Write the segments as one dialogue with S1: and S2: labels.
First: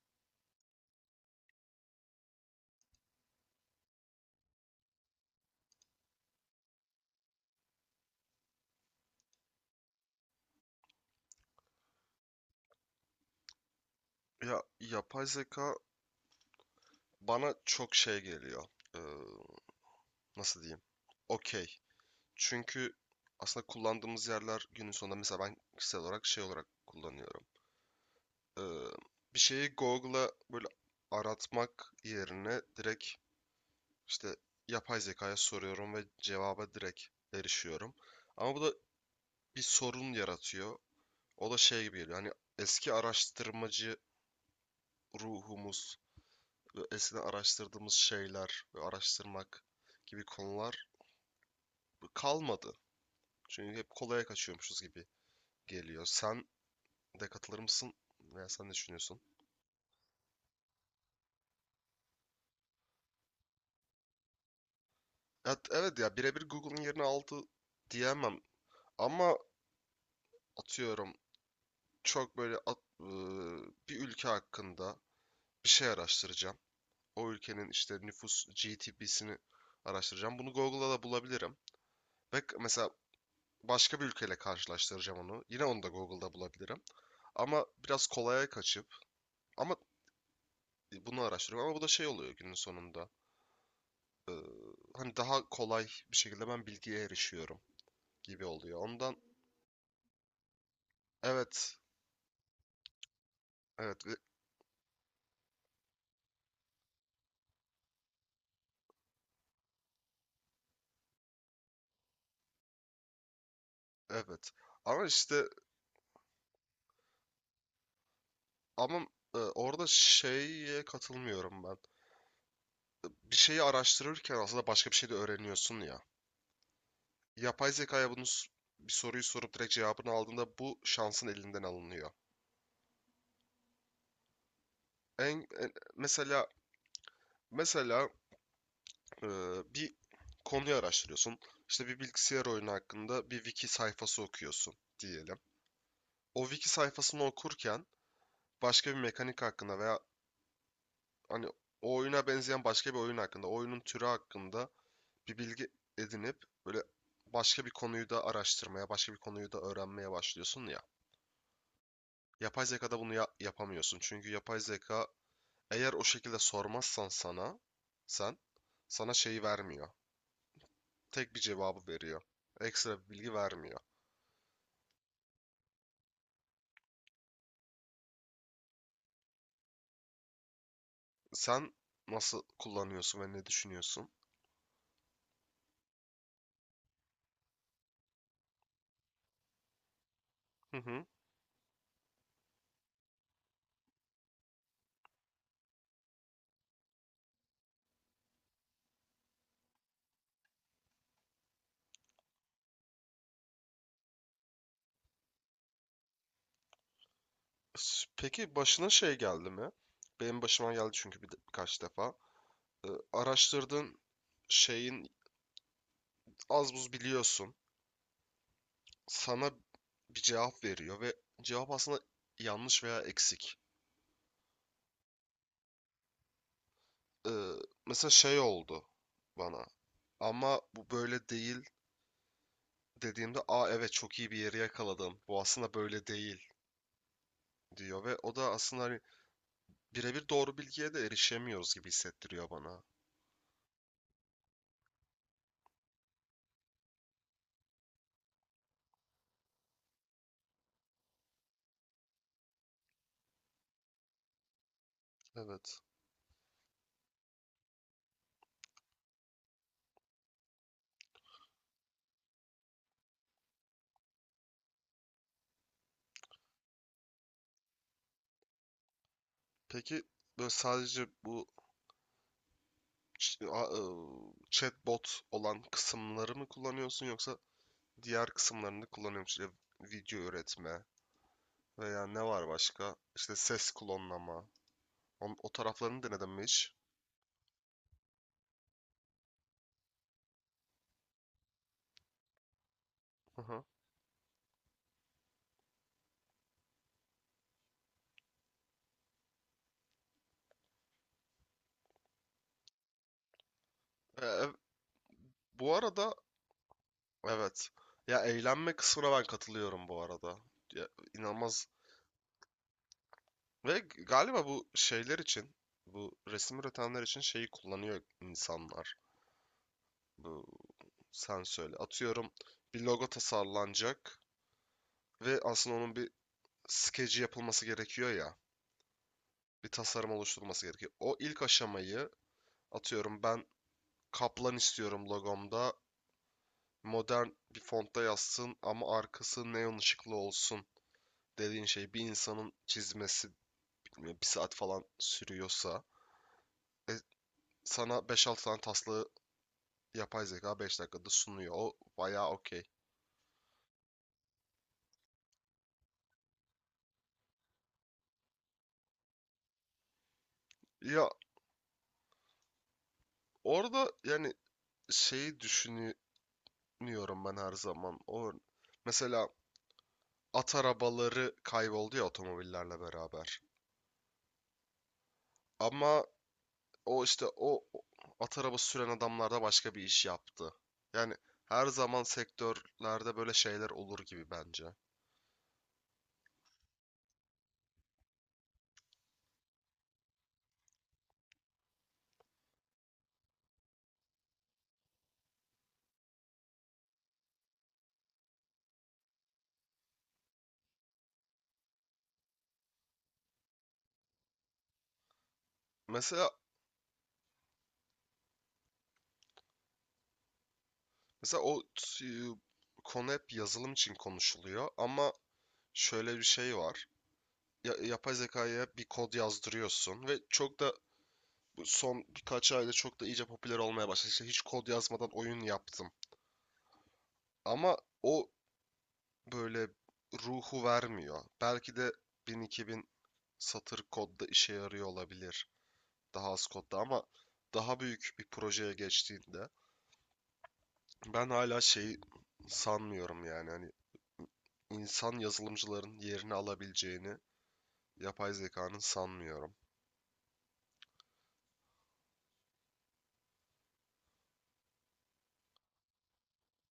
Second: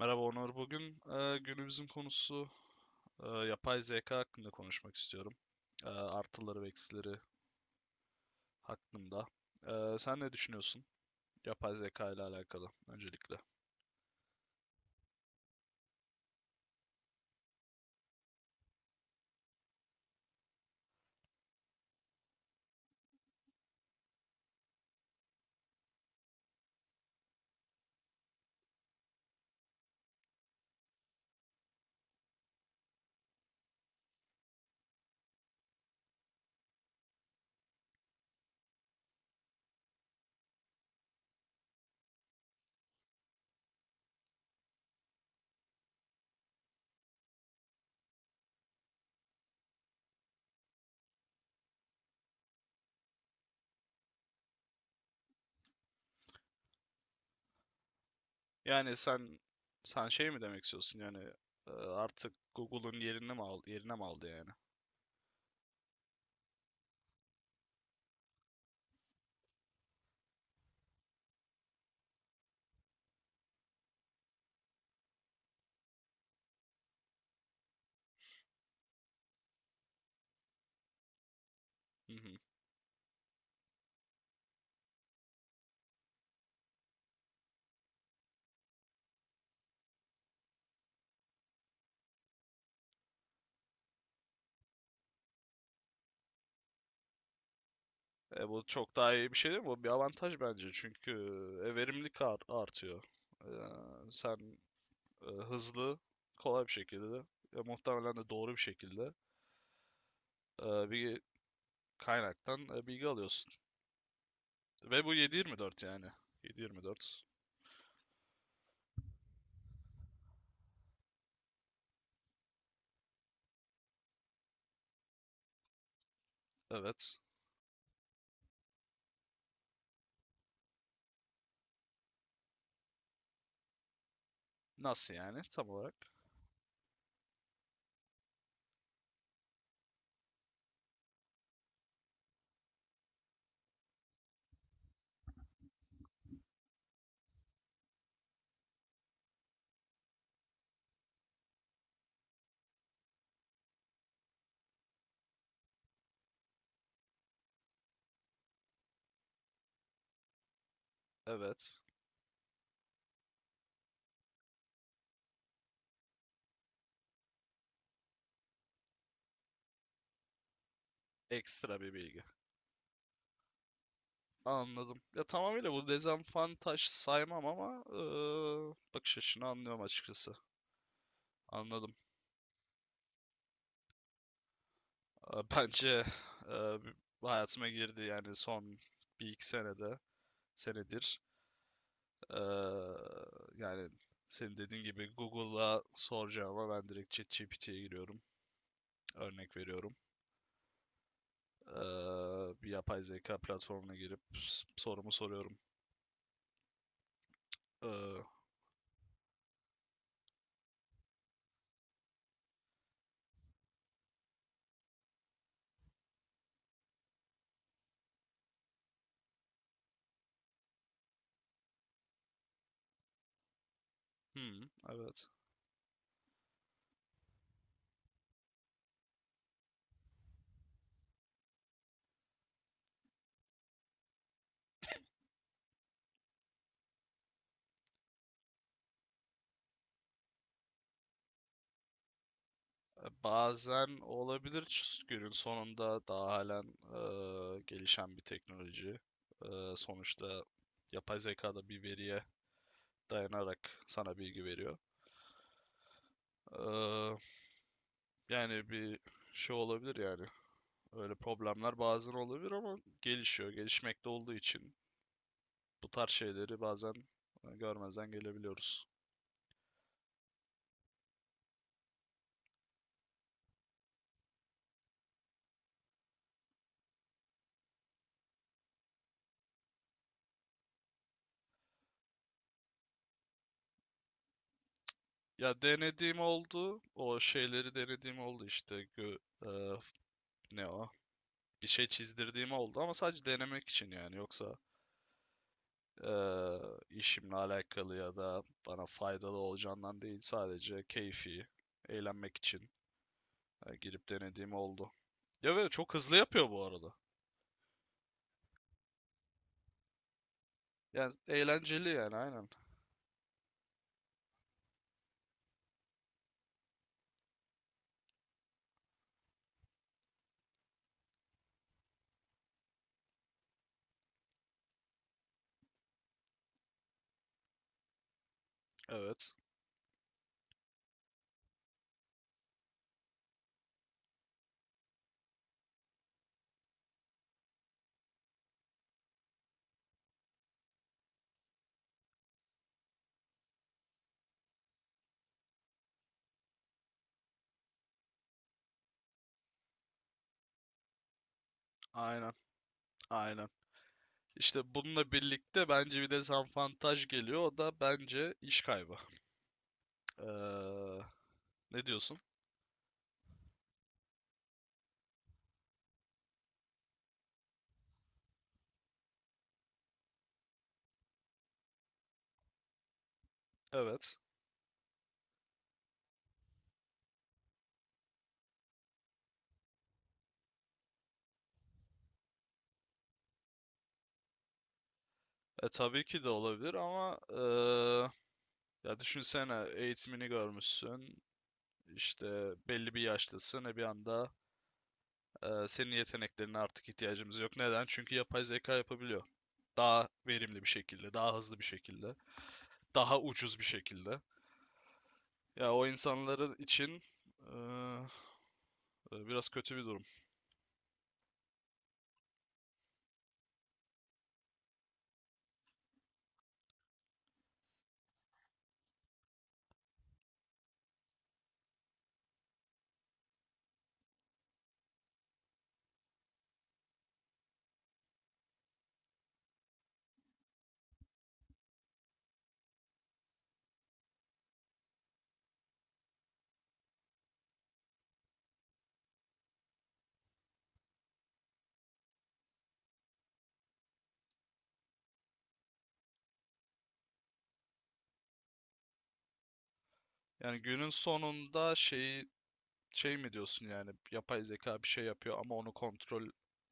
S1: Merhaba Onur. Bugün günümüzün konusu yapay zeka hakkında konuşmak istiyorum. Artıları ve eksileri hakkında. Sen ne düşünüyorsun yapay zeka ile alakalı öncelikle?
S2: Ya yapay zeka bana çok şey geliyor. Ee, Nasıl diyeyim? Okey. Çünkü aslında kullandığımız yerler günün sonunda mesela ben kişisel olarak şey olarak kullanıyorum. Ee, Bir şeyi Google'a böyle aratmak yerine direkt işte yapay zekaya soruyorum ve cevaba direkt erişiyorum. Ama bu da bir sorun yaratıyor. O da şey gibi geliyor. Hani eski araştırmacı ruhumuz ve eskiden araştırdığımız şeyler ve araştırmak gibi konular kalmadı. Çünkü hep kolaya kaçıyormuşuz gibi geliyor. Sen de katılır mısın? Veya sen ne
S1: Yani
S2: düşünüyorsun?
S1: sen şey mi demek istiyorsun? Yani artık Google'un yerini mi aldı, yerine mi aldı yani?
S2: Evet, evet ya birebir Google'ın yerini aldı diyemem. Ama atıyorum çok böyle bir ülke hakkında bir şey araştıracağım. O ülkenin işte nüfus GDP'sini araştıracağım. Bunu Google'da da bulabilirim.
S1: Hı hı.
S2: Ve mesela başka bir ülkeyle karşılaştıracağım onu. Yine onu da Google'da bulabilirim. Ama biraz kolaya kaçıp ama bunu araştırıyorum ama bu da şey oluyor günün sonunda. Ee, Hani daha kolay bir şekilde ben bilgiye erişiyorum gibi
S1: Bu
S2: oluyor.
S1: çok daha
S2: Ondan
S1: iyi bir şey değil mi? Bu bir avantaj bence çünkü
S2: evet,
S1: verimlilik artıyor. E,
S2: evet,
S1: Sen hızlı, kolay bir şekilde ve muhtemelen de doğru bir şekilde bir kaynaktan bilgi alıyorsun.
S2: evet.
S1: Ve
S2: Ama
S1: bu
S2: işte
S1: 724 yani. 724.
S2: ama orada şeye katılmıyorum ben. Bir şeyi araştırırken aslında başka bir şey de öğreniyorsun ya.
S1: Evet.
S2: Yapay zekaya bunu bir soruyu sorup direkt cevabını aldığında bu şansın elinden alınıyor.
S1: Nasıl yani
S2: En,
S1: tam
S2: en-
S1: olarak?
S2: mesela mesela e, bir konuyu araştırıyorsun. İşte bir bilgisayar oyunu hakkında bir wiki sayfası okuyorsun diyelim. O wiki sayfasını okurken başka bir mekanik hakkında veya hani o oyuna benzeyen başka bir oyun hakkında, oyunun türü hakkında bir bilgi edinip böyle başka bir konuyu da araştırmaya, başka bir konuyu da öğrenmeye başlıyorsun ya.
S1: Evet.
S2: Yapay zekada bunu yapamıyorsun. Çünkü yapay zeka eğer o şekilde sormazsan sen sana şeyi vermiyor. Tek bir
S1: Ekstra
S2: cevabı
S1: bir bilgi.
S2: veriyor. Ekstra bir bilgi vermiyor.
S1: Anladım. Ya tamamıyla bu dezavantaj saymam ama bakış açını anlıyorum açıkçası.
S2: Sen
S1: Anladım.
S2: nasıl kullanıyorsun ve ne düşünüyorsun?
S1: Bence e, hayatıma girdi yani son bir iki
S2: Hı hı.
S1: senedir. E, Yani senin dediğin gibi Google'a soracağıma ben direkt ChatGPT'ye giriyorum. Örnek veriyorum. Bir yapay zeka platformuna girip sorumu soruyorum. Eee,
S2: Peki başına şey geldi mi? Benim başıma geldi çünkü birkaç defa. Ee, Araştırdığın şeyin az buz biliyorsun. Sana bir cevap veriyor ve cevap aslında yanlış veya eksik.
S1: hmm, evet.
S2: Ee, Mesela şey oldu bana. Ama bu böyle değil dediğimde aa evet çok iyi bir yeri yakaladım. Bu aslında böyle değil diyor ve o da aslında hani birebir doğru bilgiye de erişemiyoruz gibi hissettiriyor bana.
S1: Bazen olabilir günün sonunda daha halen gelişen bir teknoloji. Sonuçta yapay zeka da bir veriye dayanarak sana bilgi veriyor.
S2: Evet.
S1: Eee, Yani bir şey olabilir yani. Öyle problemler bazen olabilir ama gelişiyor. Gelişmekte olduğu için bu tarz şeyleri bazen görmezden gelebiliyoruz.
S2: Peki böyle sadece bu chatbot olan kısımları mı kullanıyorsun yoksa diğer kısımlarını da kullanıyor musun? İşte video üretme veya ne var başka? İşte ses klonlama. O
S1: Ya
S2: taraflarını
S1: denediğim
S2: denedin mi hiç?
S1: oldu. O şeyleri denediğim oldu işte. Eee, ne o? Bir şey çizdirdiğim oldu ama sadece
S2: Hı hı.
S1: denemek için yani. Yoksa eee, işimle alakalı ya da bana faydalı olacağından değil. Sadece keyfi, eğlenmek için girip
S2: E, e,
S1: denediğim oldu. Ya ve
S2: Bu
S1: çok
S2: arada
S1: hızlı yapıyor bu arada.
S2: evet. Ya eğlenme kısmına ben katılıyorum bu arada. Ya,
S1: Yani
S2: inanılmaz.
S1: eğlenceli yani aynen.
S2: Ve galiba bu şeyler için, bu resim üretenler için şeyi kullanıyor insanlar. Bu sen söyle. Atıyorum bir logo tasarlanacak ve aslında onun bir skeci yapılması gerekiyor ya.
S1: Evet.
S2: Bir tasarım oluşturulması gerekiyor. O ilk aşamayı atıyorum ben kaplan istiyorum logomda. Modern bir fontta yazsın ama arkası neon ışıklı olsun dediğin şey bir insanın çizmesi bilmiyorum, bir saat falan sürüyorsa e, sana beş altı tane taslağı yapay zeka 5 dakikada sunuyor. O bayağı
S1: Aynen.
S2: okey.
S1: Aynen. İşte bununla birlikte bence bir de dezavantaj geliyor. O da bence iş kaybı. Eee,
S2: Ya
S1: ne diyorsun?
S2: orada yani şeyi düşünüyorum ben her zaman. O mesela at arabaları kayboldu ya otomobillerle beraber.
S1: Evet.
S2: Ama o işte o at arabası süren adamlar da başka bir iş yaptı. Yani her zaman sektörlerde böyle şeyler olur gibi bence.
S1: Tabii ki de olabilir ama ya düşünsene eğitimini görmüşsün. İşte belli bir yaşlısın ve bir anda senin yeteneklerine artık ihtiyacımız yok. Neden? Çünkü yapay zeka yapabiliyor. Daha verimli bir şekilde, daha hızlı bir şekilde, daha ucuz bir şekilde. Ya o
S2: Mesela
S1: insanların için e, biraz kötü bir durum.
S2: mesela o konu hep yazılım için konuşuluyor ama şöyle bir şey var. Ya, yapay zekaya bir kod yazdırıyorsun ve çok da bu son birkaç ayda çok da iyice popüler olmaya başladı. İşte hiç kod yazmadan oyun yaptım. Ama o böyle ruhu vermiyor. Belki de 1000-2000 satır kodda işe yarıyor olabilir. Daha az kodda ama daha büyük bir projeye geçtiğinde ben hala şeyi sanmıyorum yani hani insan yazılımcıların yerini alabileceğini yapay zekanın sanmıyorum.
S1: Yani günün sonunda şey mi diyorsun yani yapay zeka bir şey yapıyor ama onu kontrol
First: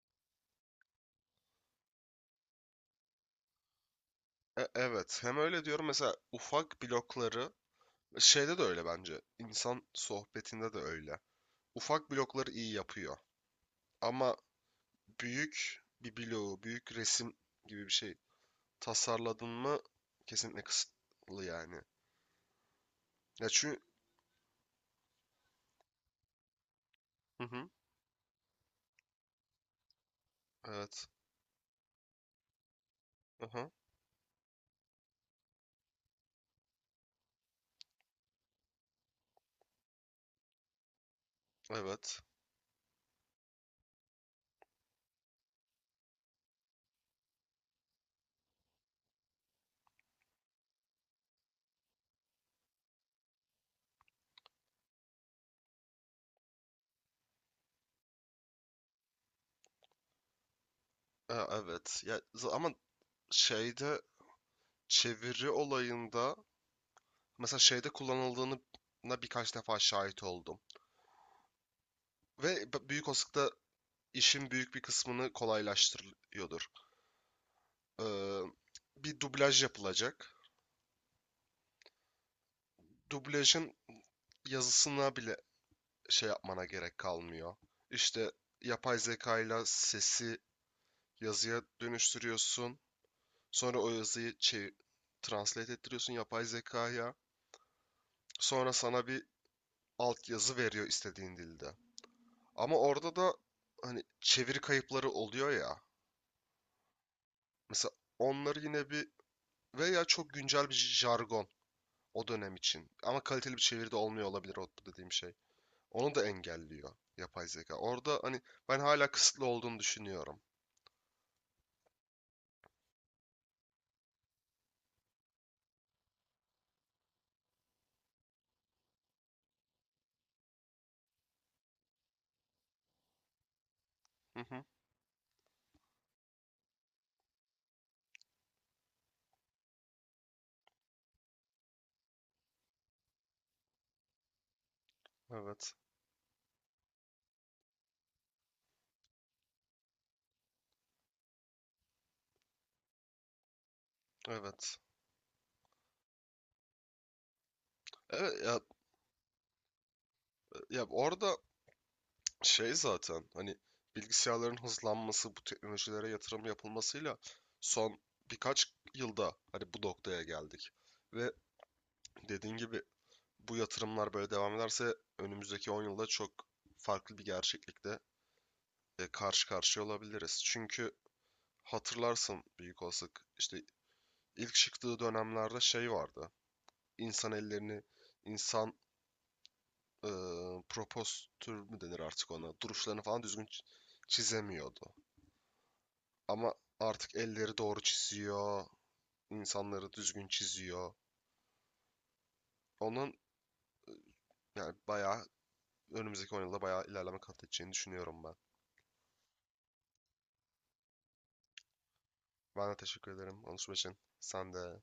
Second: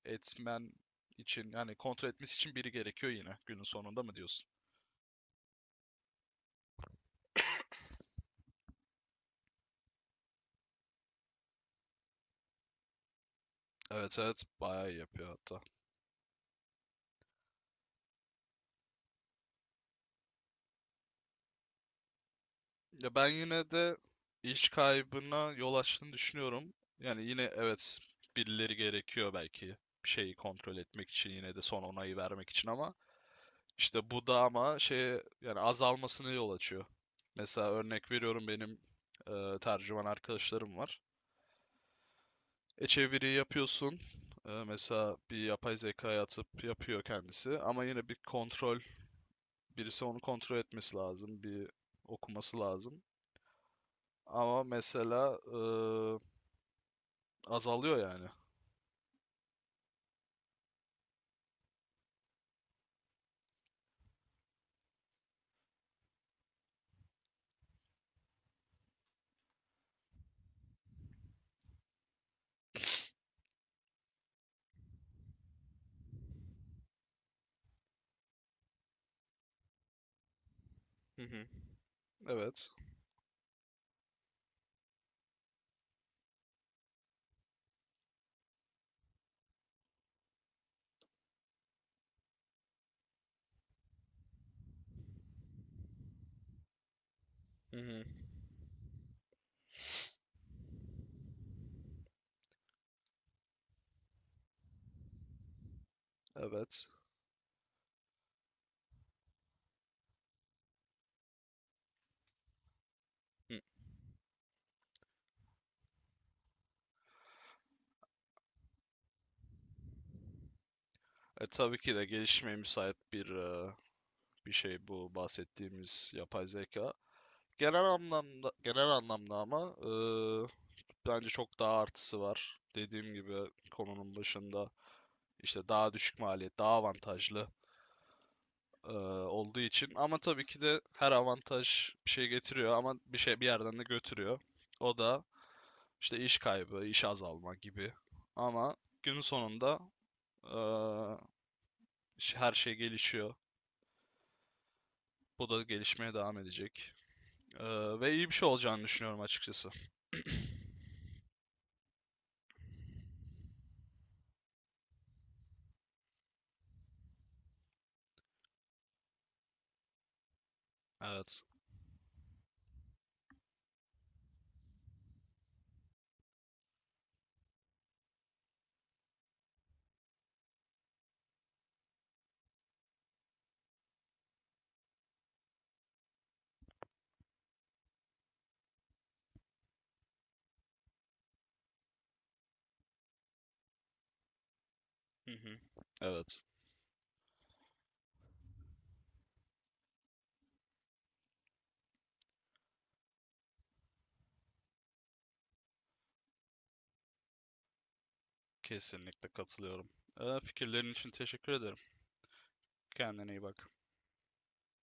S1: etmen için yani kontrol etmesi için biri gerekiyor yine günün sonunda mı diyorsun?
S2: Evet hem öyle diyorum mesela ufak blokları şeyde de öyle bence insan sohbetinde de öyle. Ufak blokları iyi yapıyor
S1: Evet
S2: ama
S1: evet bayağı iyi yapıyor hatta.
S2: büyük bir bloğu, büyük resim gibi bir şey tasarladın mı kesinlikle kısıtlı yani.
S1: Ya ben
S2: Ya
S1: yine
S2: çünkü
S1: de iş kaybına yol açtığını düşünüyorum. Yani yine
S2: hı hı,
S1: evet birileri gerekiyor belki bir şeyi kontrol
S2: evet.
S1: etmek için yine de son onayı vermek için ama
S2: Aha,
S1: işte bu da ama şeye yani azalmasına yol açıyor. Mesela örnek veriyorum benim tercüman arkadaşlarım var.
S2: evet.
S1: E çeviri yapıyorsun. Mesela bir yapay zekaya atıp yapıyor kendisi. Ama yine bir kontrol, birisi onu kontrol etmesi lazım. Bir okuması lazım. Ama mesela azalıyor yani.
S2: Evet. Ya ama şeyde çeviri olayında mesela şeyde kullanıldığını birkaç defa şahit oldum. Ve büyük olasılıkla işin büyük bir kısmını kolaylaştırıyordur. Ee, Bir dublaj yapılacak.
S1: Hı hı. Evet,
S2: Dublajın yazısına bile şey yapmana gerek kalmıyor. İşte yapay zeka ile sesi yazıya dönüştürüyorsun. Sonra o yazıyı translate ettiriyorsun yapay zekaya.
S1: Hı hı.
S2: Sonra sana bir altyazı veriyor istediğin dilde. Ama orada da hani çeviri kayıpları oluyor ya.
S1: evet.
S2: Mesela onları yine bir veya çok güncel bir jargon o dönem için. Ama kaliteli
S1: Hı.
S2: bir çeviri de olmuyor olabilir o dediğim şey. Onu da engelliyor yapay zeka. Orada hani ben hala kısıtlı olduğunu düşünüyorum.
S1: Tabii ki de gelişmeye müsait bir bir şey bu bahsettiğimiz yapay zeka. Genel anlamda ama bence çok daha artısı var. Dediğim gibi konunun
S2: Hı hı.
S1: başında işte daha düşük maliyet, daha avantajlı e, olduğu için. Ama tabii ki de her avantaj bir şey getiriyor ama bir şey bir yerden de götürüyor. O da
S2: Evet.
S1: işte iş kaybı, iş azalma gibi. Ama günün sonunda e, her şey gelişiyor.
S2: Evet.
S1: Bu da gelişmeye devam edecek. E, ve iyi bir
S2: Evet
S1: şey
S2: ya,
S1: olacağını düşünüyorum açıkçası.
S2: ya orada şey zaten hani bilgisayarların hızlanması bu teknolojilere yatırım yapılmasıyla son birkaç yılda hani bu noktaya geldik. Ve
S1: Evet.
S2: dediğin gibi bu yatırımlar böyle devam ederse önümüzdeki 10 yılda çok farklı bir gerçeklikte karşı karşıya olabiliriz. Çünkü hatırlarsın büyük olasılık işte ilk çıktığı dönemlerde şey vardı. İnsan ellerini, insan e, propostür mü denir artık ona? Duruşlarını falan düzgün çizemiyordu.
S1: Hı hı. Evet.
S2: Ama artık elleri doğru çiziyor, insanları düzgün çiziyor. Onun yani bayağı önümüzdeki 10 yılda bayağı ilerleme kat edeceğini düşünüyorum ben.
S1: Kesinlikle katılıyorum. Fikirlerin için teşekkür ederim.
S2: Ben de teşekkür
S1: Kendine iyi
S2: ederim
S1: bak.
S2: Anuşum için. Sen de